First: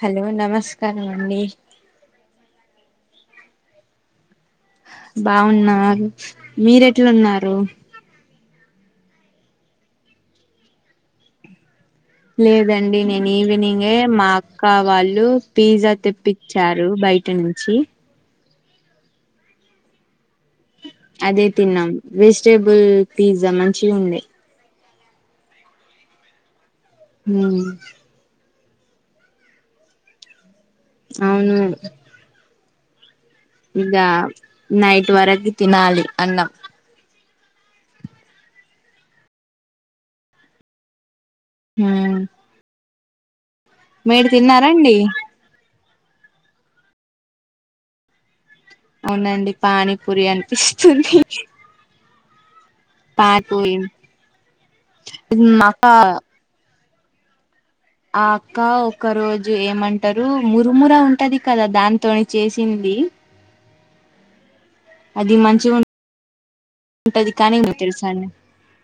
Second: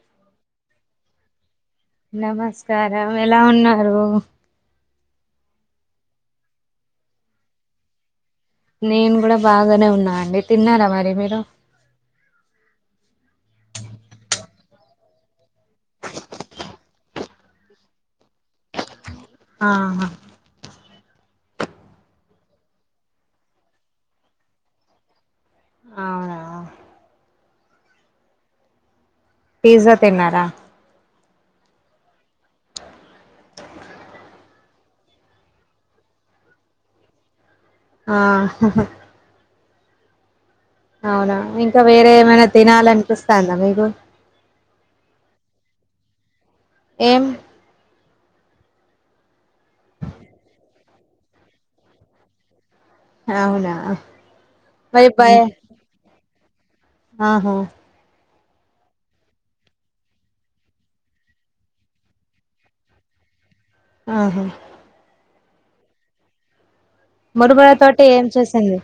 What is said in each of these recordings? Hello నమస్కారమండి నమస్కారం ఎలా ఉన్నారు బావున్నాన్ మీరెట్లున్నారు నేను గుడా బాగానే ఉన్నా అండి తిన్నారా మరి మీరు లేదండి నేను ఈవినింగే మా అక్క వాళ్ళు పిజా తెప్పిచ్చారు బ బయట నుంచి ఆహ అదే తిన్నాం వెజిటేబుల్ పిజా మంచి ఉండే అవునా ఊ పీజా తిన్నారా అవును ఇగా నైట్ వరకి తినాలి అన్నం ఆ అవునా ఇంకా వేరే ఉమ్ ఏమైనా తినాలనిపిస్తాందా మీకు రండి ఎం అవునండి పానీ పూరి అనిపిస్తుంది ప నిపురితి అవునా మరి భయ నకాక ఆహా ఆ అక్క ఒకక్క రోజు ఏమంటారు మురుముర ఉంటది కదా దానితోని చేసింది ఆహా అది మంచిగా ఉంటుంది కానీ మురుముర ఇ తోటి ఏం తెలుసాడి చేసింది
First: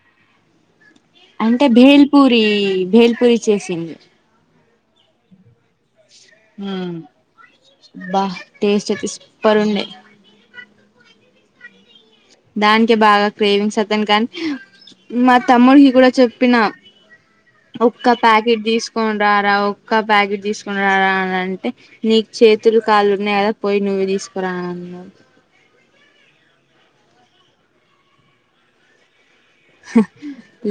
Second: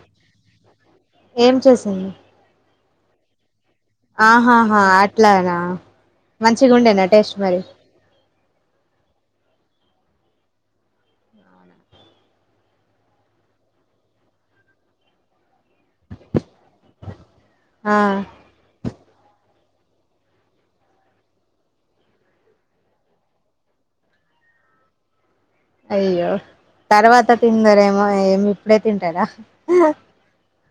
ఏం అంటే చేసింది భేల్పూరి భేల్పూరి చేసు ఆహాహా అట్లానా మంచిగా ఉండేనా టేస్ట్ మరి బా టేస్ట్ తీస్ పరుండే దానికే బాగా క్రేవింగ్స్ వద్దాను కానీ మా తమ్ముడికి కూడా చె చెప్పిన ఆ ముఒక్క ప్యాకెట్ తీసుకని రారా ఒక బ్యాగెట్ తీసుకుని రా అని అంటే నీ చేతులు కాలుు ఉన్నాయి కదా పోయి నువ్వే తీసుకురా అన్న అయ్యేఅయ్యో తర్వాత తిందారేమో ఏమి ఇప్పుడే తింటారా హ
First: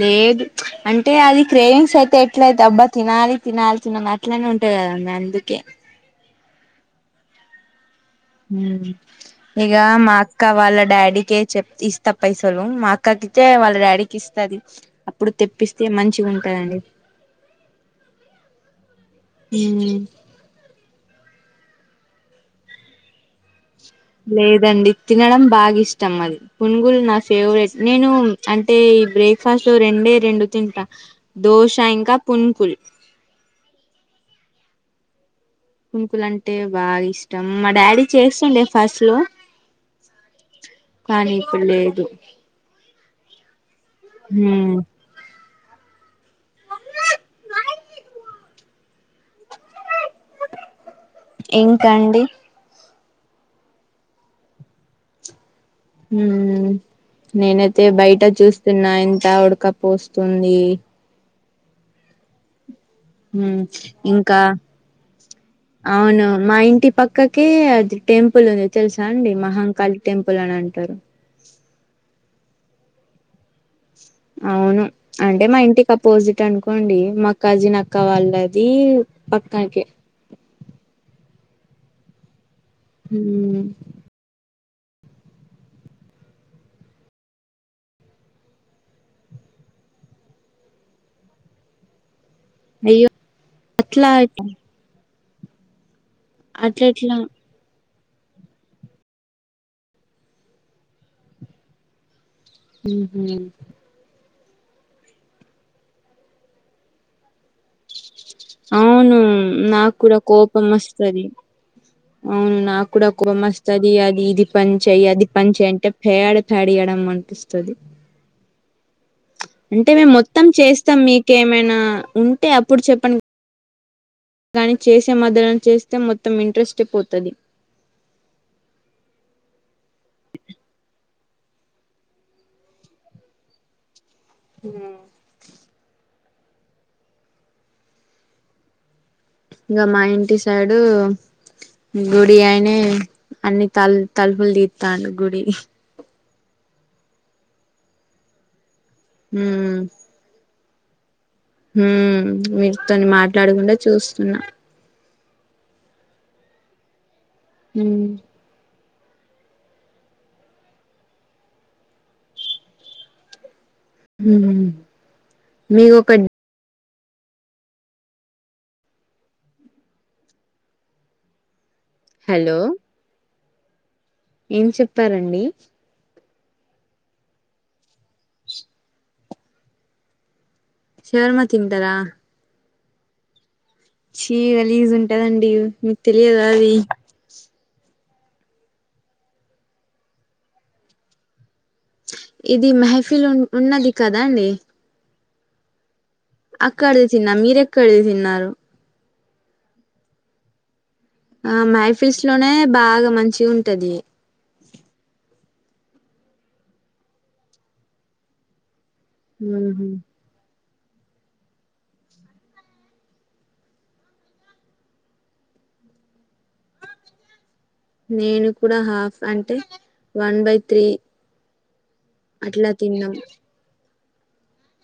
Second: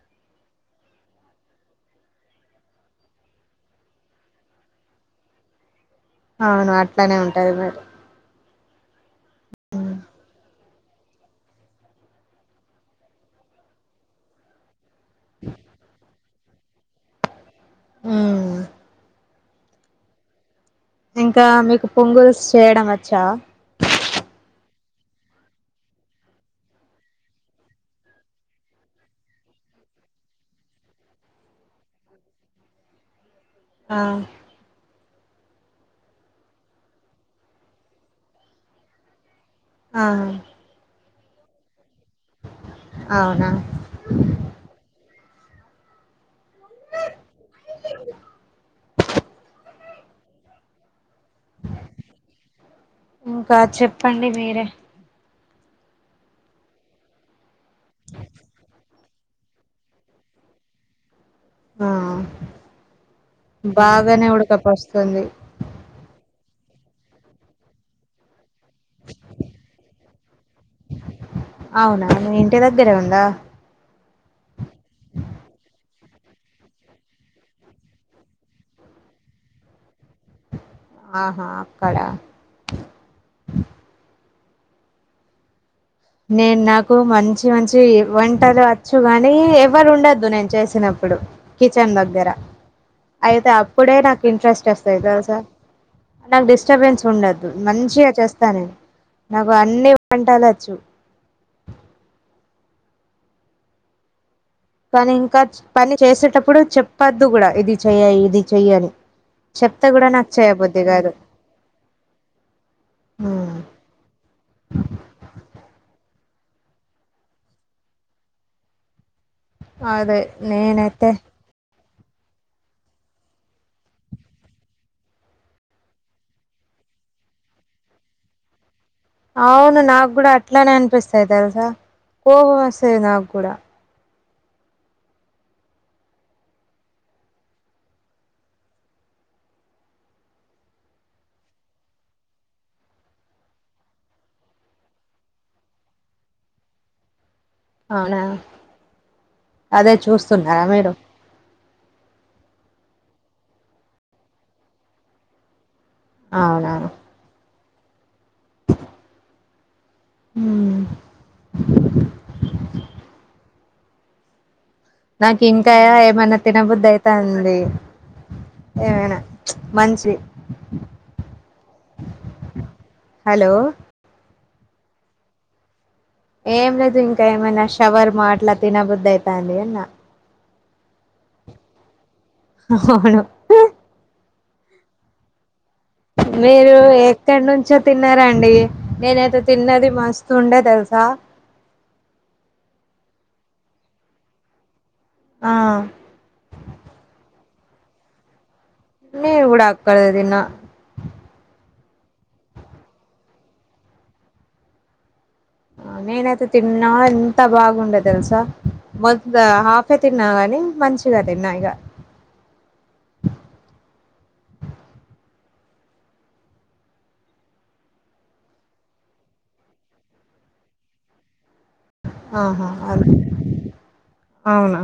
లేదు అంటే అది క్రేవింగ్స్ అయితే ఎట్లయితే అబ్బా తినాలి తినాలి తిన అట్లనే ఉంటుందిా కద వుం ఎందుకే అవును అట్లనే ఉంటది మరి ఇక మా అక్క వాళ్ళ డాడీకే చెప్ ఇస్తా పైసలు మా అక్కకి అే వాళ్ళ డాడీకి ఇస్తుది అప్పుడు తెప్పిస్తే మంచిగా ఉంటందండి ఆ హ ఇంకా మీకు పొంగుల్స్ చేయడం వచ్చా లేదండి తినడం బాగా ఇష్టం అది పునుగులు నా ఫేవరెట్ నేను అంటే బ్రేక్ఫాస్ట్ లో రెండే రెండు తింటా దోశ ఇంకా పున్పులు ఆ కుంకులు అంటే బాగా ఇష్టం మా డాడీ చేస్తుండే ఫస్ట్ లో ఆ కానీ ఇ పల్లే ఇదు అవునా హ ఇంకా అండి ఇంకా చెప్పండి మీరే హ నేనైతే బయట చూస్తున్నాయన్ ద గుడకపోస్తుంది ఆ హ్మ్ బాగానే ఇంకా ఉడకపువస్తుంది అవును మా ఇంటి పక్కకి అది టెంపుల్ వంది తెలుసా అండి మహాంకాళి టెంపుల్ అని అంటారు దా అవును అంటే మా ఇంటికి అపోజిట్ అనుకోండి మాక్కజీ నక్క వాళ్ళది పక్క కె ఆహా అక్కడ ఉ హా నేను నాకు మంచి మంచి వంటలు వచ్చు గాని ఎవ్వరు ఉండొద్దు నేను చేసినప్ ఇప్పుడు కిచెన్ దగ్గర అయ్యో అయితే అప్పుడే అట్లా నాకు ఇంట్రెస్ట్ వస్తయి తెలుసా నాకు అట్లా డిస్టర్బెన్స్ ఎట్లా ఉండదు మంచిగా చేస్తా నేను నాకు అన్ని వంటలచ్చు ఉహు కానీ ఇంకా పని చేసేటప్పుడు చెప్పద్దు కూడా ఇది చెయ ఇ అవును నాకు కూడా కోపం చేయబుద్ది కాదు వస్తది అవును నాకు కూడా కోప మస్తది అది ఇది పని చెయి అది పని చెయి అంటే పెయిడ్ టడియడం అనిపిస్తది అంటే మేము అదే మొత్తం చేస్తాం నేనైతే మీకేమైనా ఉంటే అప్పుడు చెప్పని కానీ చేసే మద్దలన చేస్తే మొత్తం ఇంట్రెస్ట్ టె పోతది అవును నాకు కూడా అట్లానే అనిపిస్తాయి తెలుసా కోపం వస్తది నాకు కూడా అ ఇంగా మా ఇంటి సైడు గుడి అయినే అన్ని తలు తలుపులు తితండు గుడి అవునా అదే చూస్తున్నారా మేడం హు మీరుతోన్ని మాట్లాడకుండా చూస్తున్నా అవునవును హ హు హ నాకు ఇంకా ఏమనా తినబుద్దయి తంది ఏమైనా మంచి హలో హలో ఏం చెప్పారండి ఏం లేదు ఇంకా ఏమైనా షవర్మా అట్లా తినబుద్దయితంది అన్న శవర్మ తింటారా అవును చీ రిలీజ్ ఉంటదండి తెలియదా అది మీరు ఎక్కడ నుం చ్చో తిన్నారాండి నేనైతే తిన్నది మస్తు ఉండే తెలుసా ఇది మెహఫిల్ ఉ ఉన్నది కదా అండి ఆ అక్కడిది తిన్నా మీరెక్కడిది తిన్నారు నేను కూడ ఆక్కడేతిన్న ఆ మైఫిల్స్ లోనే బాగా మంచి ఉంటది ఆ నేనైతే తిన్నా ఎంత బాగుండే తెల్సా మొ ఉహు హాఫే తిన్నా కాని మంచిగా తిన్నా ఇగ నేను కూడా హాఫ్ అంటే వన్ బై త్రీ ఆహా అట్లా అద తిన్నాం అవునా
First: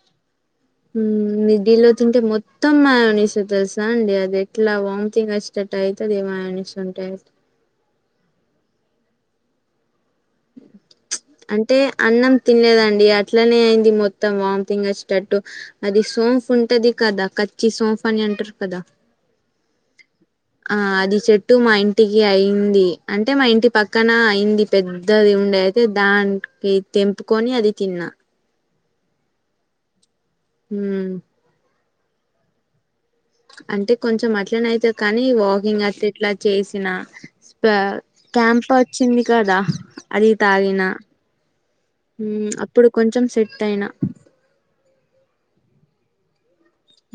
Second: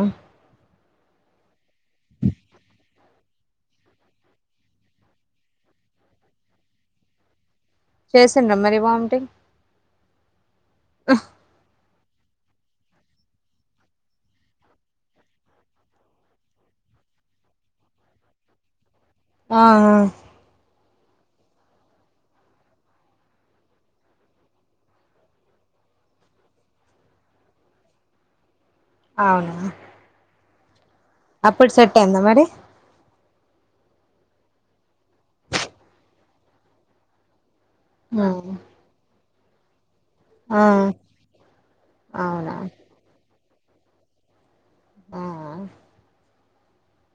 నిఫ్ఢీలో తింటే మొత్తం మాయానిసే తెలుసా అండి అది ఎట్లా వంతింగ్ అచేట ట్ ఎటో అయితది మయోనిస్ ఉంటె చేసిండ్ర మరి వామ్ టింగ్ అంటే అన్నం తినలేదండి అట్లనే అయింది మొత్తం వామిటింగ్ వచ్చేటట్టు అది సోంఫ్ ఉంటది కదా కచ్చి సోఫా అని అంటారు కదా ఆ ఆ ఆ అది చెట్టు మా ఇంటికి అయింది అంటే మా ఇంటి పక్కన అయింది పెద్దది ఉండే అయితే దానికి తెంపుకొని అది తిన్నా ఆ ఉమ్ అప్పుడు సెటైయిందా మరి అంటే కొంచెం అట్లనే అవుతది కానీ వాకింగ్ అట్లా ఇట్లా చేసిన కా ఆ క్యాంప్ వచ్చింది కదా అది తాగిన అవునా అప్పుడు కొంచెం సెట్ అయినా ఆ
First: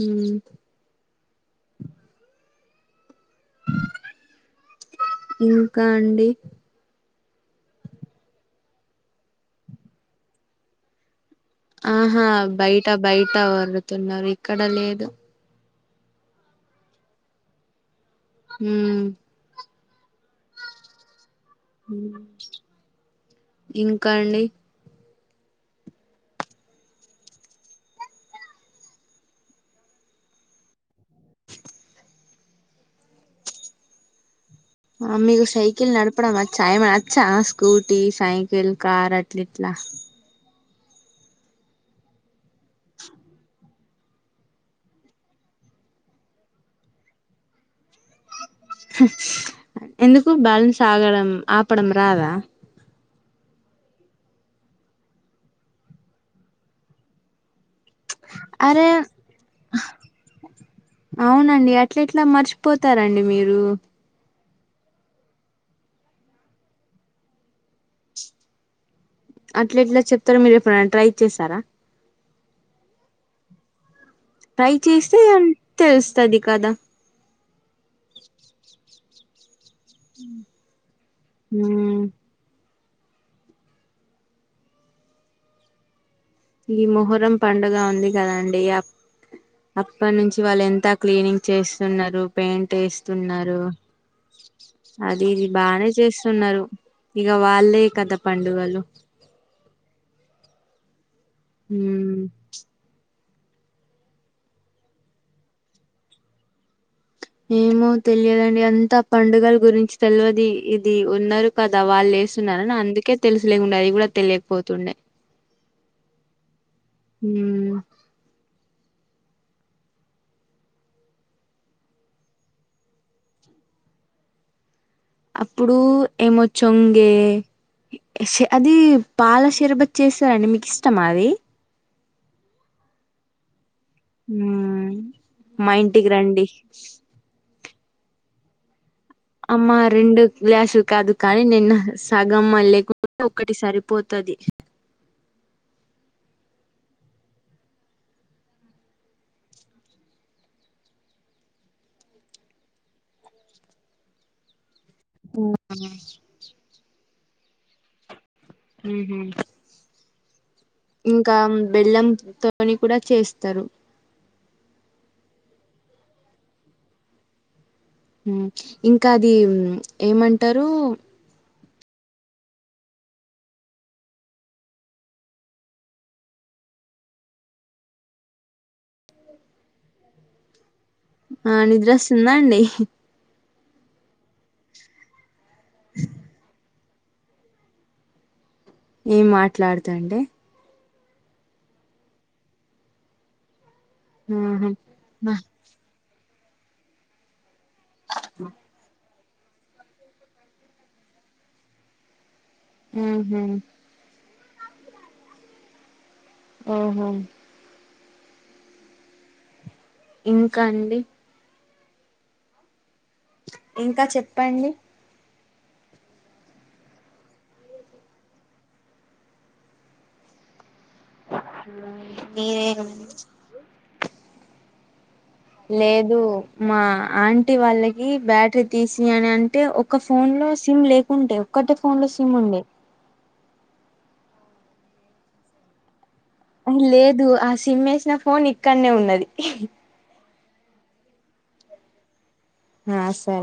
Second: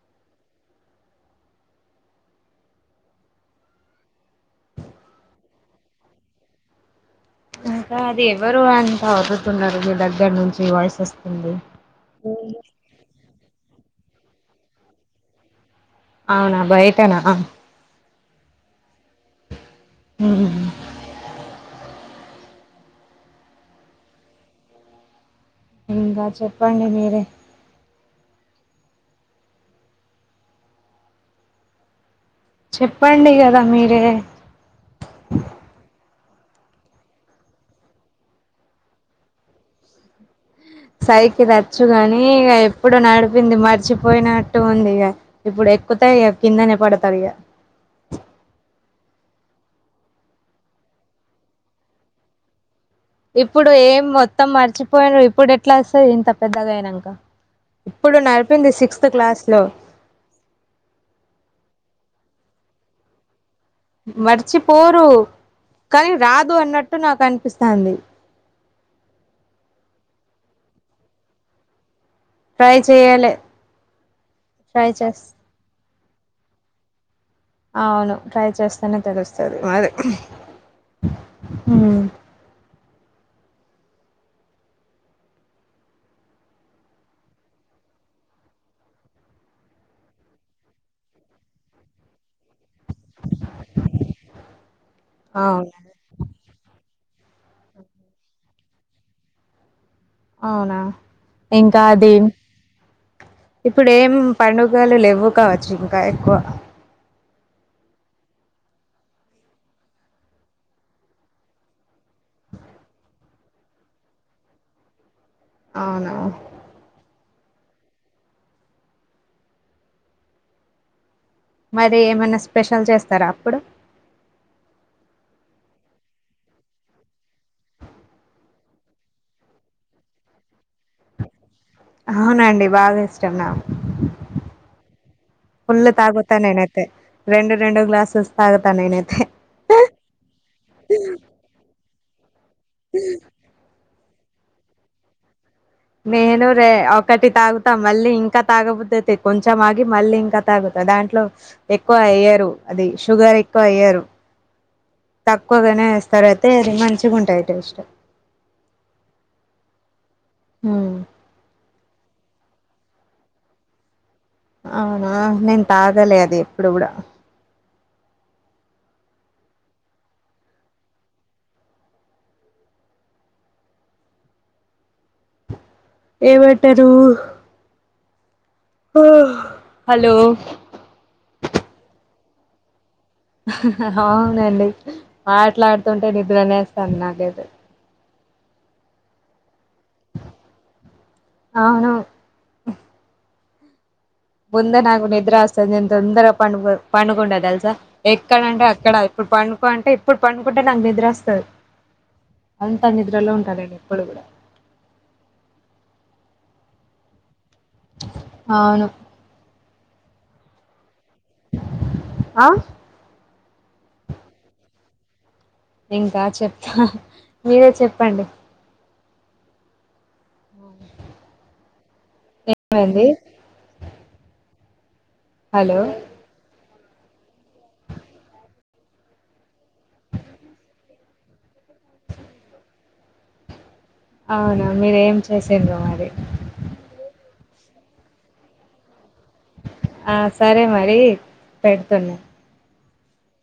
ఉమ్ ఆ ఇంకా అండి ఇంకా అది ఎవరు అంతా అదువుతున్నారు మీ దగ్గర నుంచి వాయిస్ వస్తూ ఆహా బయట బయట వడుతున్నారు ఇక్కడ లేదు అవునా బయటనా ఉమ్ ఆహా ఇంకా అండి ఇంగా చెప్పండి మీరే చెప్పండి కదా మీరే మీకు సైకిల్ నడపడం వచ్చా ఏమైనా వచ్చా స్కూటీ సైకిల్ కార్ అట్ల ఇట్లా సైకిల్ వచ్చుగాని ఇగ ఎప్పుడు నడిపింది మర్చిపోయినట్టు ఉంది ఇగ ఇప్పుడే ఎక్కుతే కిందనే పడతారు ఇక ఎందుకు బ్యాలన్స్ ఆగడం ఆపడం రాదా ఇప్పుడు ఏం మొత్తం మర్చిపోయాను ఇప్పుడు ఎట్లా వస్తది ఇంత పెద్దగా అయినాక ఇప్పుడు నడిపింది అరే సిక్స్త్ క్లాస్ లో ఏట్లా మర్చిపోతారండి మీరు మర్చిపోరు కానీ రాదు అన్నట్టు నాకు అనిపిస్తంది అట్లా ఇట్లా చెప్తారు మీరు ఎప్పుడు ట్రై చేశారా ట్రై చెయలే ట్రై చేస్తే అ తెలుస్తది కదా అవును ట్రై చేస్తానే తెలుస్తది అదే ఉమ్ ఈ మొహరం పండుగ ఉంది కదండి ఇగ అప్పటి నుంచి వాళ్ళు ఎంత క్లీనింగ్ చేస్తున్నారు పెయింట్ వేస్తున్నారు అది ఇది అవును. బానే చేస్తున్నారు ఇక వాళ్ళే కథ పండుగలు అవునా ఇంకాది ఉమ్ ఇప్పుడు ఏం పండుగలు లేవ్వు కావచ్చు ఇంకా ఎక్కువ ఏమో తెలియదండి అంతా పండుగల గురించి తెలువది ఇది ఉన్నారు కదా వాళ్ళే చేస్తున్నార అందుకే తెలుసు లేకుండా అది కూడా తెలియకపోతుండే అవునా మ్ మరి ఏమైనా స్పెషల్ చేస్తారా అప్పుడు? అప్పుడు ఏమొచ్చొంగే. అది పాల షర్బత్ చేసారండి మీకు ఇష్టమా అది అవునండి బాగా ఇష్టం నాకు ఉమ్ మా ఫుళ్ల్ ఇంటికి తాగతా రండి నేనైతే రెండు గ్లాసెస్ తాగుతా నేనైతే. అమ్మా రెండు గ్లాసులు కాదు కానీ నిన్న సగమ్మ మల్లే లేకుండా ఒకటి సరి పోతాది. నేనుూ ఒకటి తాగుతా మళ్ళీ ఇంకా తాగబుద్ధి అయితే కొంచెం ఆగి మళ్ళీ ఇంకా తాగుతా దాంట్లో ఎక్కువ ఎయ్యరు అది షుగర్ ఎక్కువ ఎయ్యరు. [inaudible] తక్కువగానే వేస్తారు అయితే అది మంచిగా ఉంటాయి టేస్ట్. మ్ హూ హ్మ్. ఇంకా బెల్లం తో కూడా చేస్తారు. అవునా, నేను తాగలే అది ఎప్పుడు కూడా ఇంకా అది ఏమంటారు ఏమంటారు హలో! ఆ నిద్ర వస్తుందాండి. అవునండి మాట్లాడుతుంటే నిద్రనేవస్తాంది నాకైతే. ఏం మాట్లాడుతా అండి అవును ఆహా ముందే నాకు నిద్ర వస్తాది. నేను తొందరగా పడుకుంటా తెల్సా? ఎక్కడ అంటే అక్కడ ఇప్పుడు పండుకో అంటే ఇప్పుడు పండుకుంటే నాకు నిద్ర వస్తాది. అంతా నిద్రలో ఆహా ఉంటారండి ఎప్పుడూ ఆహా! అవును ఇంకా అండి ఆ ఇంకా చెప్పండి ఇంకా చెప్తా మీరే చెప్పండి. ఓ మీరేం హలో లేదు మా ఆంటీ వాళ్ళకి బ్యాటరీ తీసినాయి అని అంటే ఒక ఫోన్ లో సిమ్ లేకుండే ఒకటే ఫోన్ లో సిమ్ ఉండే అవునా మీరేం చేసిండ్రో మరి లేదు ఆ సిమ్ వేసిన ఫోన్ ఇక్కడనే ఉన్నది. ఆ సరే మరి పెడుతున్నా. ఆ సరే